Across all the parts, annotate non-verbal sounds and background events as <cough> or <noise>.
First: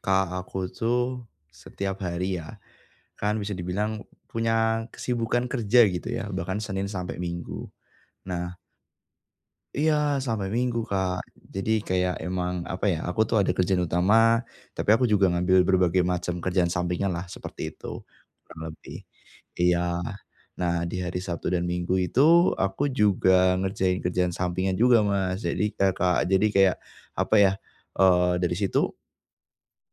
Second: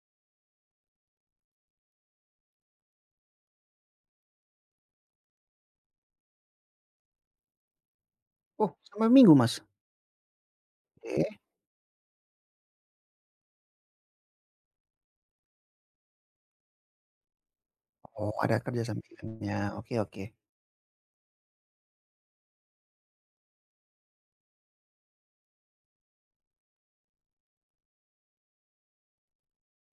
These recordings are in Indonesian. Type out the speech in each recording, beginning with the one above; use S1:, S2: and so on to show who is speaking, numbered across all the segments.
S1: Kak, aku tuh setiap hari ya, kan bisa dibilang punya kesibukan kerja gitu ya, bahkan Senin sampai Minggu. Nah,
S2: Oh, sampai Minggu, Mas?
S1: iya sampai Minggu, Kak.
S2: Oke.
S1: Jadi kayak emang apa ya, aku tuh ada kerjaan utama, tapi aku juga ngambil berbagai macam kerjaan sampingan lah seperti itu,
S2: Oh, ada
S1: kurang
S2: kerja
S1: lebih.
S2: sampingannya.
S1: Iya.
S2: Oke oke.
S1: Nah, di hari Sabtu dan Minggu itu aku juga ngerjain kerjaan sampingan juga, Mas. Jadi, eh, Kak, jadi kayak apa ya? Eh, dari situ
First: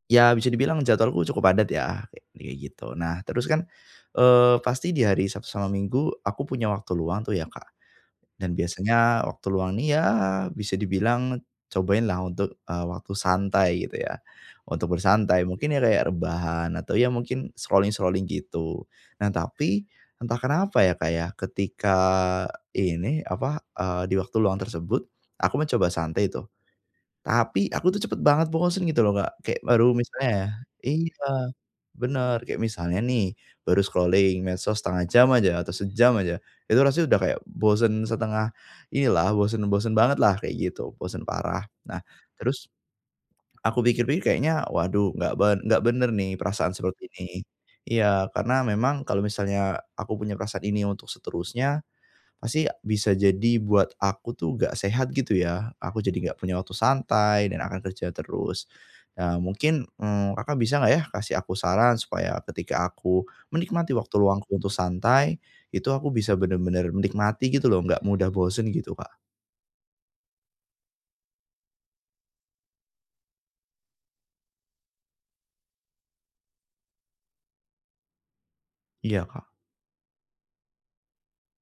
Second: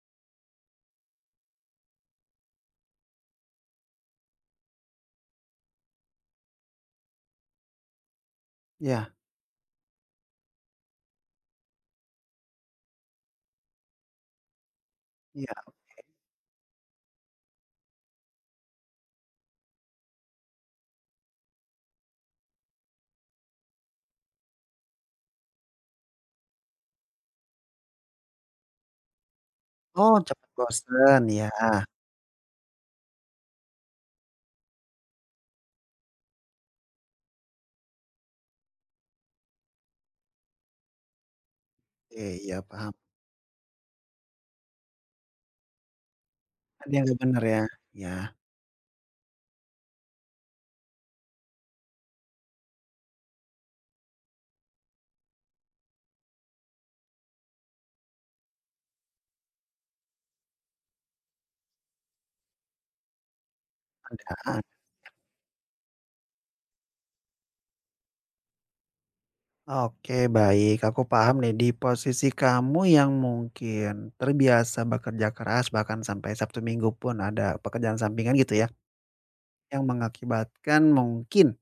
S1: ya bisa dibilang jadwalku cukup padat ya, kayak kayak gitu. Nah terus kan, pasti di hari Sabtu sama Minggu aku punya waktu luang tuh ya, Kak. Dan
S2: Iya
S1: biasanya waktu luang nih ya bisa dibilang cobain lah untuk, waktu santai gitu ya, untuk bersantai.
S2: Iya.
S1: Mungkin ya kayak rebahan atau ya mungkin scrolling-scrolling gitu. Nah tapi entah kenapa ya, Kak, ya ketika ini apa, di waktu luang tersebut aku mencoba santai tuh. Tapi aku tuh cepet banget bosen gitu loh, Kak. Kayak baru
S2: Oh,
S1: misalnya
S2: cepet
S1: ya
S2: bosen
S1: iya,
S2: ya.
S1: bener, kayak misalnya nih, baru scrolling medsos setengah jam aja atau 1 jam aja, itu rasanya udah kayak bosen setengah inilah, bosen bosen banget lah kayak gitu, bosen parah. Nah,
S2: Oke, iya
S1: terus
S2: paham.
S1: aku pikir-pikir kayaknya, waduh nggak bener nih perasaan
S2: Ada yang
S1: seperti
S2: nggak bener
S1: ini.
S2: ya? Iya,
S1: Iya, karena memang kalau misalnya aku punya perasaan ini untuk seterusnya, pasti bisa jadi buat aku tuh gak sehat gitu ya, aku jadi gak punya waktu santai dan akan kerja terus. Nah mungkin, Kakak bisa nggak ya kasih aku saran supaya ketika aku menikmati waktu luangku
S2: ada.
S1: untuk santai, itu aku bisa bener-bener menikmati gitu loh, nggak mudah bosen gitu, Kak.
S2: Oke, baik. Aku paham nih di posisi kamu yang mungkin terbiasa bekerja keras bahkan sampai Sabtu Minggu pun ada pekerjaan sampingan gitu ya,
S1: Iya, Kak.
S2: yang mengakibatkan mungkin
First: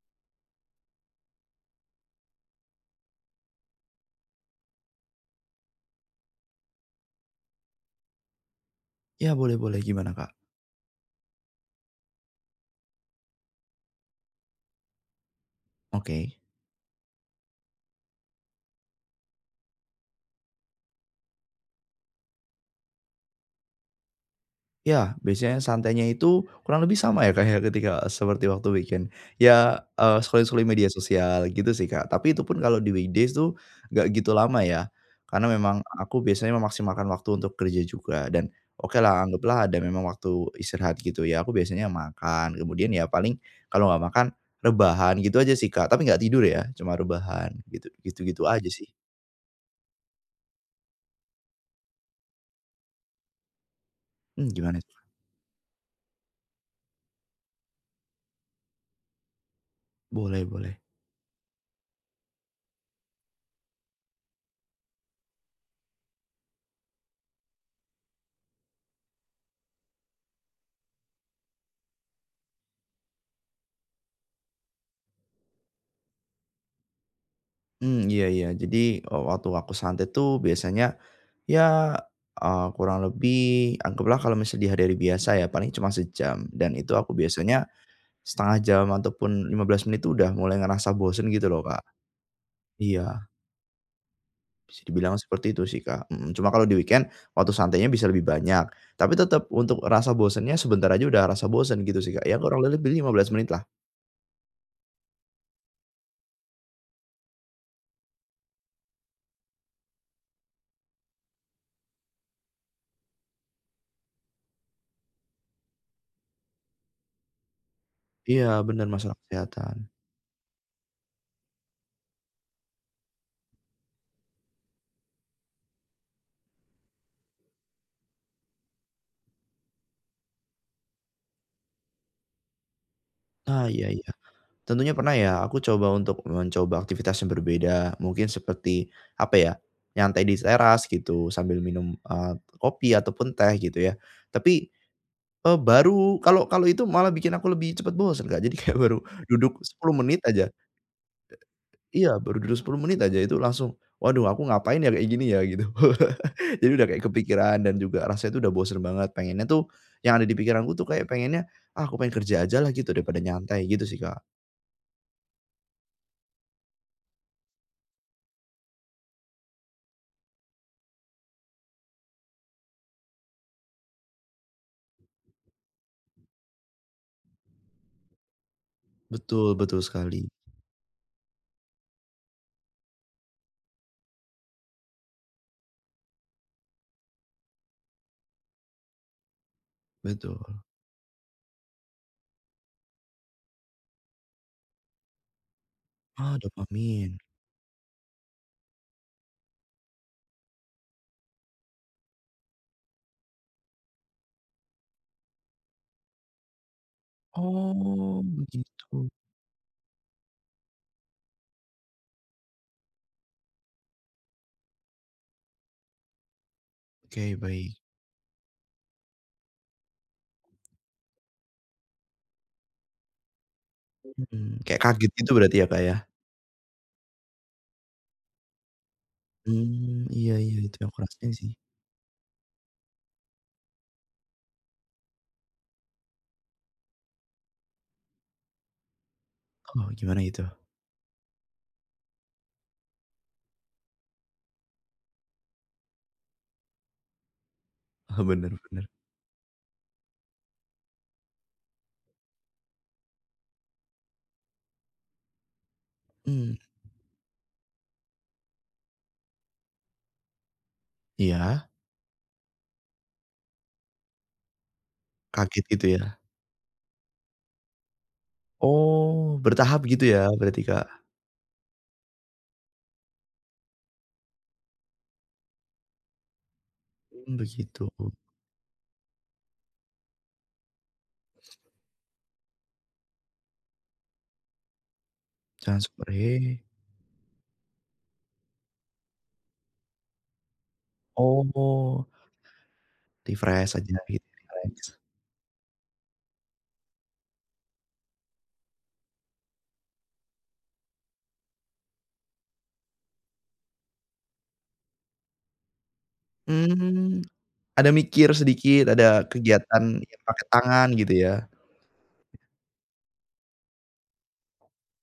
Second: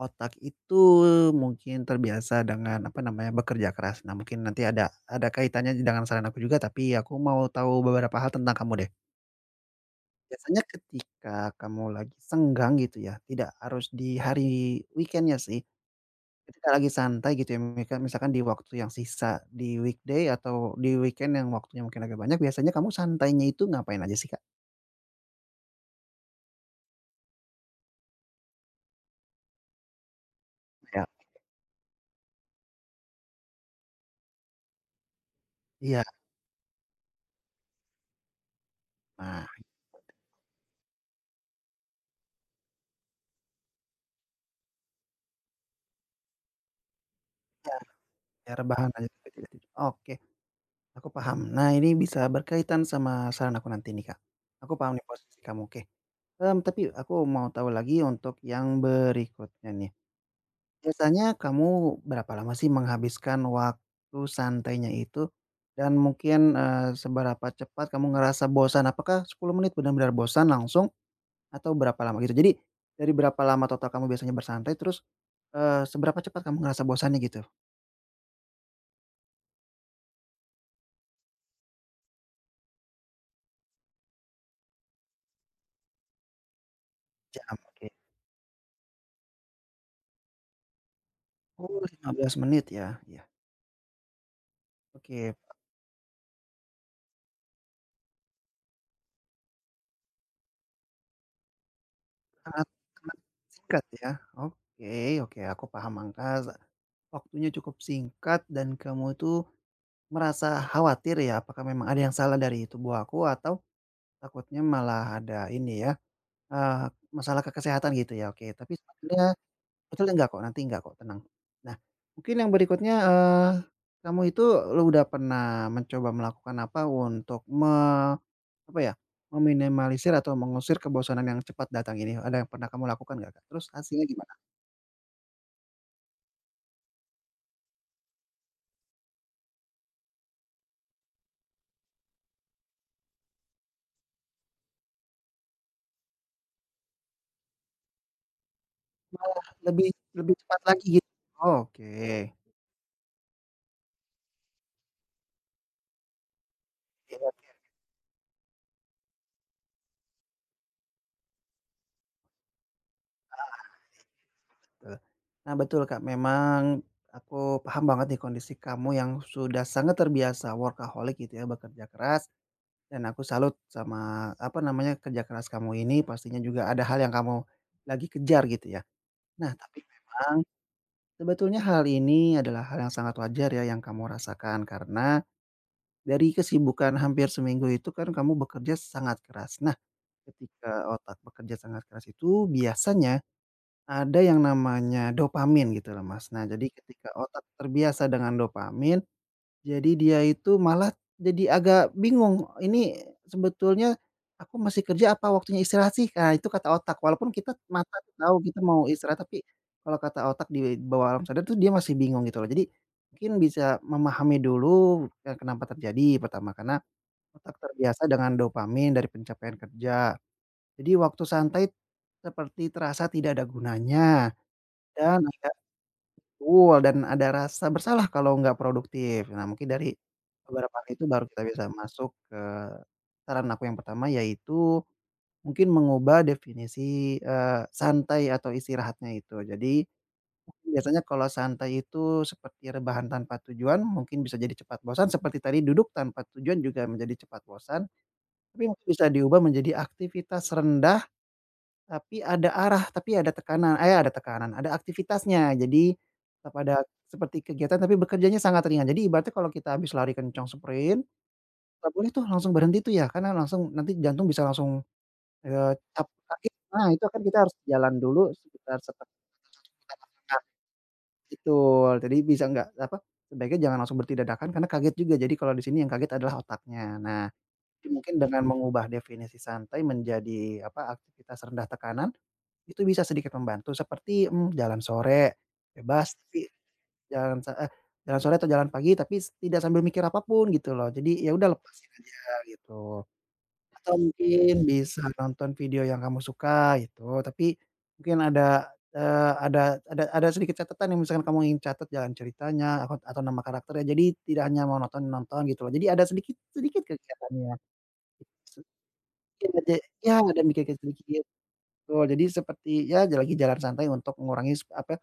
S2: otak itu mungkin terbiasa dengan, apa namanya, bekerja keras. Nah, mungkin nanti ada kaitannya dengan saran aku juga, tapi aku mau tahu beberapa hal tentang kamu deh.
S1: Iya, boleh boleh, gimana, Kak?
S2: Biasanya ketika kamu lagi senggang gitu ya, tidak harus di hari weekendnya sih,
S1: Oke.
S2: ketika lagi santai gitu ya, mika misalkan di waktu yang sisa di weekday atau di weekend yang waktunya mungkin agak banyak, biasanya kamu santainya itu ngapain aja sih, Kak?
S1: Ya, biasanya santainya itu kurang lebih sama ya, Kak, ya, ketika seperti waktu weekend. Ya, scrolling-scrolling media
S2: Ya.
S1: sosial gitu sih, Kak. Tapi itu pun kalau di weekdays tuh nggak gitu lama ya, karena memang
S2: Iya,
S1: aku biasanya memaksimalkan waktu untuk kerja juga dan oke lah
S2: nah,
S1: anggaplah ada memang waktu istirahat gitu ya, aku biasanya makan, kemudian ya paling kalau nggak makan rebahan gitu aja sih, Kak, tapi nggak tidur ya, cuma rebahan
S2: iya,
S1: gitu gitu-gitu
S2: ya
S1: aja
S2: rebahan
S1: sih.
S2: aja. Oke. Aku paham. Nah, ini bisa berkaitan sama saran aku nanti nih, Kak.
S1: Mmm,
S2: Aku
S1: gimana
S2: paham
S1: tuh?
S2: nih posisi kamu, oke. Tapi aku mau tahu lagi untuk yang berikutnya nih.
S1: Boleh boleh.
S2: Biasanya kamu berapa lama sih menghabiskan waktu santainya itu? Dan mungkin, seberapa cepat kamu ngerasa bosan? Apakah 10 menit benar-benar bosan langsung atau berapa lama gitu? Jadi dari berapa lama total kamu biasanya bersantai, terus, seberapa cepat kamu ngerasa bosannya gitu?
S1: Hmm, iya iya. Jadi, waktu aku santai tuh biasanya ya, kurang lebih anggaplah kalau misalnya di hari hari biasa ya paling cuma 1 jam dan itu aku
S2: Jam,
S1: biasanya
S2: oke.
S1: setengah jam ataupun 15 menit itu udah mulai ngerasa bosen gitu loh,
S2: Oh,
S1: Kak.
S2: 15 menit ya? Ya.
S1: Iya, bisa dibilang
S2: Oke.
S1: seperti itu sih, Kak, mhm, cuma kalau di weekend waktu santainya bisa lebih banyak, tapi tetap untuk rasa bosennya sebentar aja udah rasa bosen gitu sih, Kak, ya kurang
S2: Sangat
S1: lebih lima
S2: sangat
S1: belas menit lah.
S2: singkat ya? Oke oke aku paham Kak, waktunya cukup singkat dan kamu itu merasa khawatir ya apakah memang ada yang salah dari tubuh aku atau takutnya malah ada ini ya, eee, masalah ke kesehatan gitu ya?
S1: Iya,
S2: Oke tapi
S1: benar masalah
S2: sebenarnya
S1: kesehatan.
S2: betul enggak kok, nanti enggak kok, tenang. Nah mungkin yang berikutnya, kamu itu lu udah pernah mencoba melakukan apa untuk apa ya, meminimalisir atau mengusir kebosanan yang cepat datang ini? Ada yang pernah kamu lakukan nggak, Kak? Terus
S1: Ah, iya
S2: hasilnya
S1: iya.
S2: gimana?
S1: Tentunya pernah ya, aku coba untuk mencoba aktivitas yang berbeda, mungkin seperti, apa ya, nyantai di teras gitu sambil minum, kopi ataupun teh gitu ya. Tapi, baru kalau kalau itu malah bikin aku lebih cepat bosan, Kak. Jadi kayak baru duduk
S2: Lebih
S1: 10 menit
S2: lebih
S1: aja
S2: cepat lagi gitu? Oke.
S1: iya, baru duduk 10 menit aja itu langsung, "Waduh, aku ngapain ya kayak gini ya?" Gitu. <laughs> Jadi udah kayak
S2: Iya,
S1: kepikiran dan juga rasanya tuh udah bosen banget, pengennya tuh yang ada di pikiranku tuh kayak pengennya, "Ah, aku pengen kerja aja lah gitu daripada nyantai." Gitu sih, Kak.
S2: betul. Nah betul Kak, memang aku paham banget nih kondisi kamu yang sudah sangat terbiasa workaholic gitu ya, bekerja keras dan aku salut sama, apa namanya, kerja keras kamu ini pastinya juga ada hal yang kamu lagi kejar gitu ya.
S1: Betul
S2: Nah tapi
S1: betul sekali.
S2: memang sebetulnya hal ini adalah hal yang sangat wajar ya yang kamu rasakan karena dari kesibukan hampir seminggu itu kan kamu bekerja sangat keras. Nah
S1: Betul.
S2: ketika otak bekerja sangat keras itu biasanya ada yang namanya dopamin gitu loh, Mas.
S1: Oh,
S2: Nah, jadi ketika
S1: dopamin.
S2: otak terbiasa dengan dopamin, jadi dia itu malah jadi agak bingung, "Ini sebetulnya aku masih kerja apa waktunya istirahat sih?" Nah, itu kata otak. Walaupun kita mata tuh
S1: Oh,
S2: tahu kita mau
S1: begitu.
S2: istirahat, tapi kalau kata otak di bawah alam sadar tuh dia masih bingung gitu loh. Jadi mungkin bisa memahami dulu, kenapa terjadi. Pertama, karena
S1: Oke,
S2: otak
S1: baik.
S2: terbiasa dengan dopamin dari pencapaian kerja. Jadi waktu santai seperti terasa tidak ada gunanya.
S1: Mhm, kayak kaget
S2: Dan
S1: gitu
S2: ada
S1: berarti ya, Kak, ya?
S2: Betul, dan ada rasa bersalah kalau nggak produktif. Nah, mungkin dari
S1: Mmm, iya iya,
S2: beberapa
S1: itu
S2: hal
S1: yang aku
S2: itu baru
S1: rasain
S2: kita
S1: sih.
S2: bisa masuk ke saran aku yang pertama, yaitu mungkin mengubah definisi, santai atau istirahatnya itu. Jadi,
S1: Oh, gimana itu?
S2: biasanya kalau santai itu seperti rebahan tanpa tujuan, mungkin bisa jadi cepat bosan, seperti tadi duduk tanpa tujuan juga menjadi cepat bosan,
S1: Oh, bener
S2: tapi mungkin
S1: bener.
S2: bisa diubah menjadi aktivitas rendah tapi ada arah, tapi ada ada tekanan, ada aktivitasnya. Jadi,
S1: Mmm,
S2: kepada seperti kegiatan tapi bekerjanya sangat ringan. Jadi ibaratnya kalau kita habis lari kencang sprint,
S1: iya?
S2: nggak boleh tuh langsung berhenti tuh ya, karena langsung nanti jantung bisa langsung,
S1: Kaget gitu ya?
S2: cap kaget. Nah, itu kan kita harus jalan dulu sekitar setengah menit.
S1: Oh, bertahap gitu ya berarti, Kak?
S2: Betul, jadi bisa nggak apa, sebaiknya jangan langsung berhenti dadakan karena kaget juga. Jadi kalau di sini yang kaget adalah otaknya. Nah,
S1: Mmm,
S2: jadi
S1: begitu.
S2: mungkin dengan mengubah definisi santai menjadi apa, aktivitas rendah tekanan itu bisa sedikit membantu seperti, jalan sore,
S1: Jangan
S2: bebas
S1: spray.
S2: tapi jalan sa eh, jalan sore atau jalan pagi tapi tidak sambil mikir apa pun gitu loh, jadi ya udah lepasin
S1: Oh,
S2: aja gitu.
S1: refresh
S2: Atau
S1: aja gitu,
S2: mungkin
S1: relax.
S2: bisa nonton video yang kamu suka gitu, tapi mungkin ada, eee, ada sedikit catatan yang misalkan kamu ingin catat jalan ceritanya akot atau nama karakternya, jadi tidak hanya monoton nonton gitu loh, jadi ada sedikit sedikit
S1: Mmm,
S2: kegiatannya,
S1: ada mikir sedikit, ada
S2: sedikit aja
S1: kegiatan
S2: ya
S1: yang
S2: ada
S1: pakai
S2: mikir kayak
S1: tangan gitu
S2: sedikit.
S1: ya?
S2: Betul, jadi seperti ya lagi jalan santai untuk mengurangi apa,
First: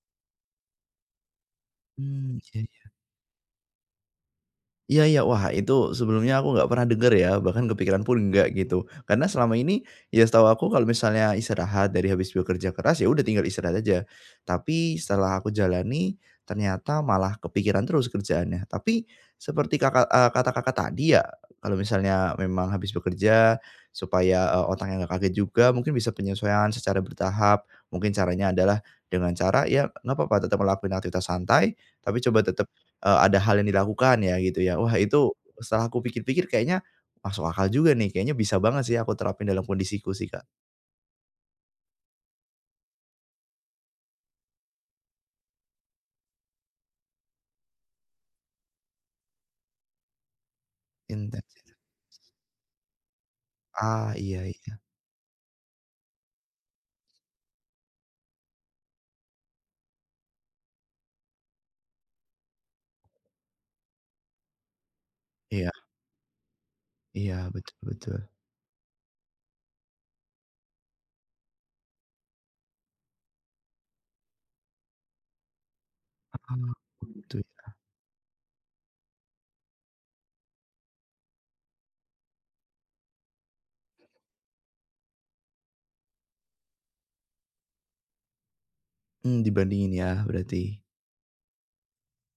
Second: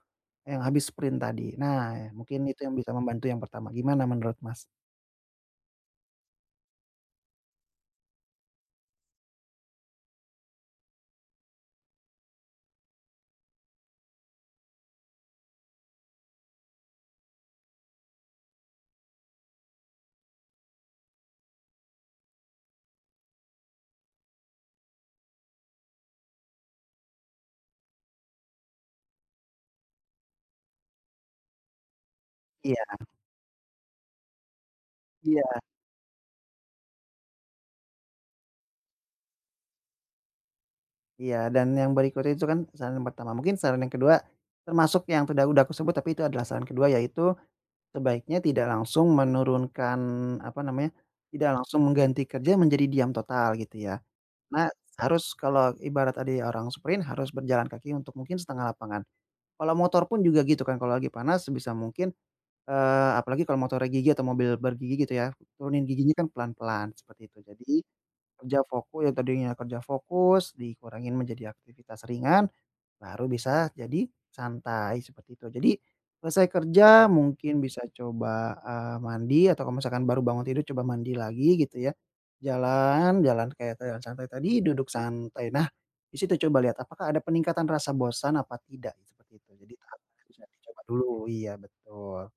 S2: yang habis sprint tadi. Nah,
S1: Mmm,
S2: mungkin itu yang
S1: iya.
S2: bisa membantu yang pertama, gimana menurut Mas?
S1: Iya iya. Wah, itu sebelumnya aku nggak pernah denger ya, bahkan kepikiran pun nggak gitu. Karena selama ini, ya setahu aku kalau misalnya istirahat dari habis bekerja keras, ya udah tinggal istirahat aja. Tapi setelah aku jalani, ternyata malah kepikiran terus kerjaannya. Tapi seperti Kakak, kata Kakak tadi ya, kalau misalnya memang habis bekerja, supaya, otaknya nggak kaget juga, mungkin bisa penyesuaian secara bertahap. Mungkin caranya adalah dengan cara, ya nggak apa-apa tetap melakukan aktivitas santai, tapi coba tetap
S2: Iya
S1: Ada hal yang dilakukan ya gitu ya. Wah, itu
S2: iya
S1: setelah aku pikir-pikir kayaknya masuk akal juga nih, kayaknya bisa banget sih aku terapin dalam kondisiku sih, Kak.
S2: iya, dan yang berikutnya itu kan saran yang pertama, mungkin saran yang kedua termasuk yang sudah aku sebut tapi itu adalah saran kedua yaitu sebaiknya tidak langsung menurunkan apa namanya, tidak
S1: Intens.
S2: langsung mengganti kerja menjadi diam total gitu ya.
S1: Ah, iya
S2: Nah,
S1: iya.
S2: harus kalau ibarat ada orang sprint harus berjalan kaki untuk mungkin setengah lapangan. Kalau motor pun juga gitu kan, kalau lagi panas sebisa mungkin apalagi kalau motornya gigi atau mobil bergigi gitu ya,
S1: Iya
S2: turunin giginya kan pelan-pelan, seperti itu.
S1: iya,
S2: Jadi,
S1: betul betul.
S2: kerja foku yang tadinya kerja fokus, dikurangin menjadi aktivitas ringan, baru bisa jadi santai, seperti itu. Jadi, selesai
S1: Ah,
S2: kerja
S1: gitu ya.
S2: mungkin bisa coba, mandi atau kalau misalkan baru bangun tidur coba mandi lagi gitu ya. Jalan jalan kayak jalan santai tadi, duduk santai. Nah, di situ coba lihat apakah ada peningkatan rasa bosan apa tidak, seperti
S1: Mmm,
S2: itu. Jadi
S1: dibandingin
S2: tahap
S1: ya
S2: bisa
S1: berarti.
S2: dicoba dulu, iya betul.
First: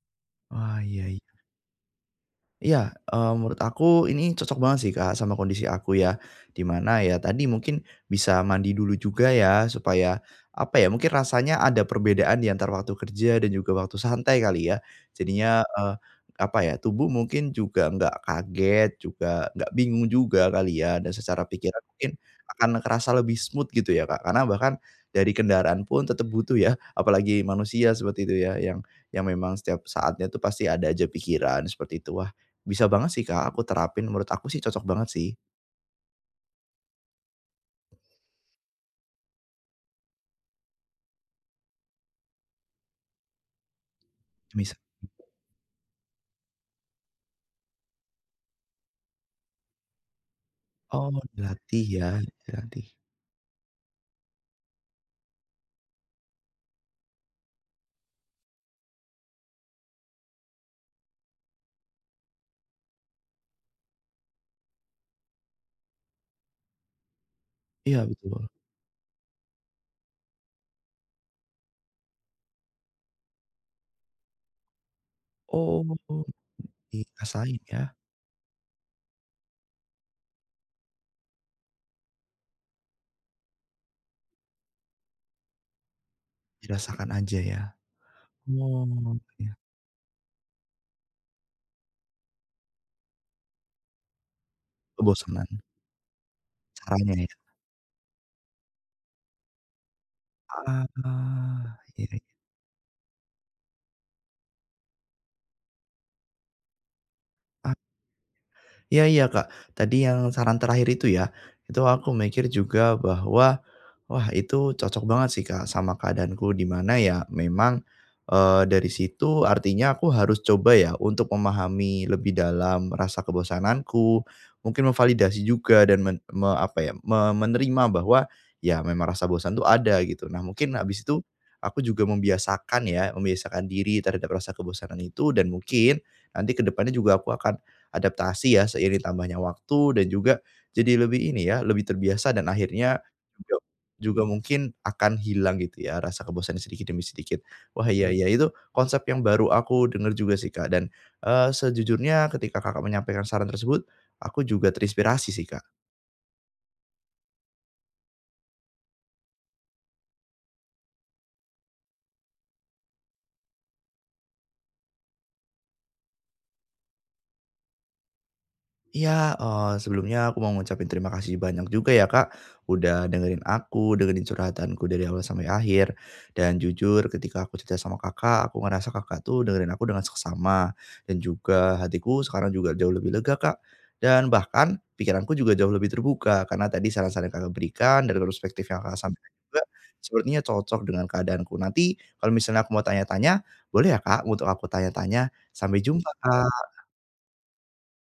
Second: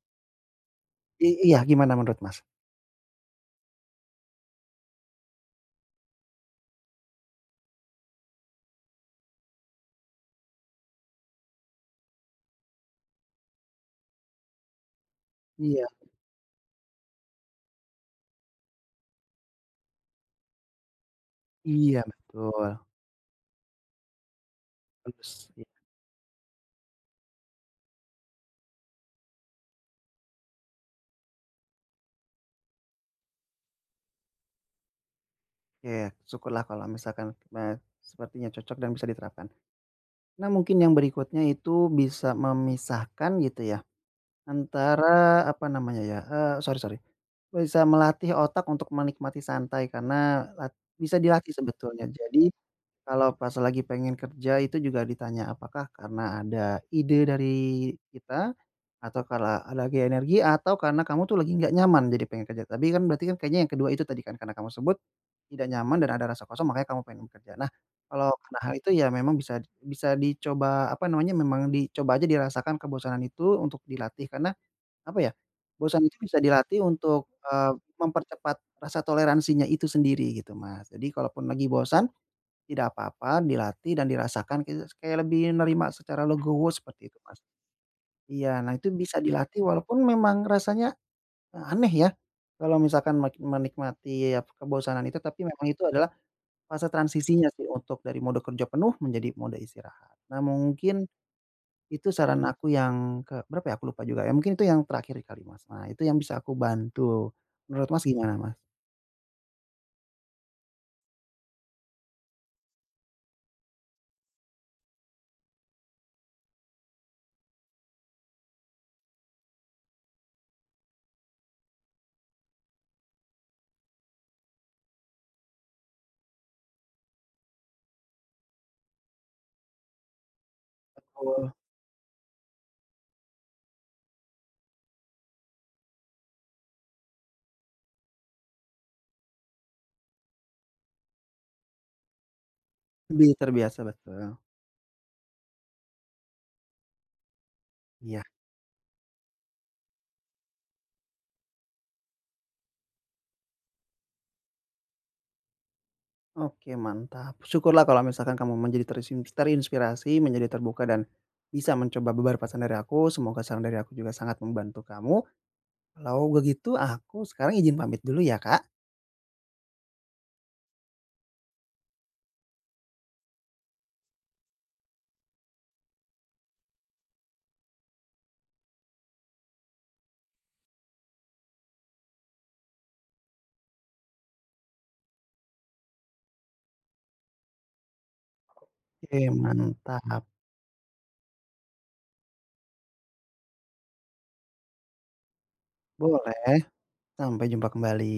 S1: Wah, iya iya.
S2: Iya, gimana menurut Mas?
S1: Iya, menurut aku ini cocok banget sih, Kak, sama kondisi aku ya. Di mana ya tadi mungkin bisa mandi dulu juga ya, supaya apa ya, mungkin rasanya ada perbedaan di antara waktu kerja dan juga waktu santai kali ya. Jadinya,
S2: Iya
S1: apa ya, tubuh mungkin juga nggak kaget, juga nggak bingung juga kali ya, dan secara pikiran
S2: iya,
S1: mungkin akan
S2: betul.
S1: kerasa lebih smooth gitu ya, Kak. Karena bahkan dari
S2: Terus iya,
S1: kendaraan pun tetap butuh ya, apalagi manusia seperti itu ya, yang memang setiap saatnya tuh pasti ada aja pikiran seperti itu. Bisa banget sih, Kak, aku terapin, menurut aku sih cocok banget sih.
S2: oke, syukurlah kalau misalkan, eee, sepertinya cocok dan bisa diterapkan. Nah, mungkin yang berikutnya itu bisa memisahkan gitu ya,
S1: Misa
S2: antara apa namanya ya, sorry sorry, bisa melatih otak untuk menikmati santai karena lat
S1: oh,
S2: bisa dilatih
S1: dilatih
S2: sebetulnya.
S1: ya,
S2: Jadi
S1: dilatih.
S2: kalau pas lagi pengen kerja itu juga ditanya apakah karena ada ide dari kita, atau karena ada lagi energi, atau karena kamu tuh lagi nggak nyaman jadi pengen kerja. Tapi kan berarti kan kayaknya yang kedua itu tadi kan karena kamu sebut tidak nyaman dan ada rasa kosong makanya kamu pengen bekerja. Nah,
S1: Iya,
S2: kalau
S1: betul.
S2: karena hal itu ya memang bisa bisa dicoba, apa namanya, memang dicoba aja dirasakan kebosanan itu untuk dilatih karena apa ya,
S1: Oh,
S2: bosan itu bisa dilatih untuk,
S1: dirasain ya,
S2: mempercepat rasa toleransinya itu sendiri gitu, Mas. Jadi kalaupun lagi bosan tidak apa-apa, dilatih dan dirasakan gitu, kayak lebih nerima secara legowo
S1: dirasakan
S2: seperti itu, Mas.
S1: aja ya.
S2: Iya, nah itu bisa
S1: Oh, iya,
S2: dilatih walaupun memang rasanya, aneh ya, kalau misalkan menikmati ya kebosanan itu, tapi
S1: kebosanan
S2: memang itu adalah fase
S1: caranya ya.
S2: transisinya sih untuk dari mode kerja penuh menjadi mode istirahat. Nah mungkin
S1: Ah, iya
S2: itu
S1: iya.
S2: saran aku yang ke berapa ya, aku lupa juga ya, mungkin itu yang terakhir kali, Mas. Nah itu yang bisa aku bantu.
S1: Ah,
S2: Menurut Mas gimana, Mas?
S1: iya iya, Kak, tadi yang saran terakhir itu ya, itu aku mikir juga bahwa wah, itu cocok banget sih, Kak, sama keadaanku di mana ya memang, dari situ artinya aku harus coba ya untuk memahami lebih dalam rasa kebosananku, mungkin memvalidasi juga dan men me apa ya, menerima bahwa ya memang rasa bosan itu ada gitu. Nah, mungkin habis itu
S2: Betul,
S1: aku juga membiasakan ya, membiasakan diri terhadap rasa kebosanan itu dan mungkin nanti ke depannya juga aku akan adaptasi ya seiring tambahnya waktu dan juga jadi lebih ini ya, lebih terbiasa dan akhirnya
S2: lebih terbiasa,
S1: juga
S2: betul.
S1: mungkin akan hilang gitu ya rasa kebosannya sedikit demi sedikit. Wah, iya. Mhm.
S2: Iya.
S1: Iya, itu konsep yang baru aku dengar juga sih, Kak, dan, sejujurnya ketika Kakak menyampaikan saran tersebut, aku juga terinspirasi sih, Kak.
S2: Oke mantap, syukurlah kalau misalkan kamu menjadi terinspirasi, menjadi terbuka dan bisa mencoba beberapa saran dari aku, semoga saran dari aku juga sangat membantu kamu. Kalau begitu aku sekarang izin pamit dulu ya, Kak.
S1: Iya, sebelumnya aku mau ngucapin terima kasih banyak juga ya, Kak, udah dengerin aku, dengerin curhatanku dari awal sampai akhir. Dan jujur ketika aku cerita sama Kakak, aku ngerasa Kakak tuh dengerin aku dengan seksama, dan juga hatiku sekarang juga jauh lebih lega, Kak. Dan bahkan pikiranku juga jauh lebih terbuka karena tadi saran-saran yang Kakak berikan dari perspektif yang Kakak
S2: Oke
S1: sampaikan juga
S2: mantap,
S1: sepertinya cocok dengan keadaanku. Nanti kalau misalnya aku mau tanya-tanya, boleh ya, Kak, untuk aku tanya-tanya? Sampai jumpa,
S2: boleh,
S1: Kak.
S2: sampai jumpa kembali.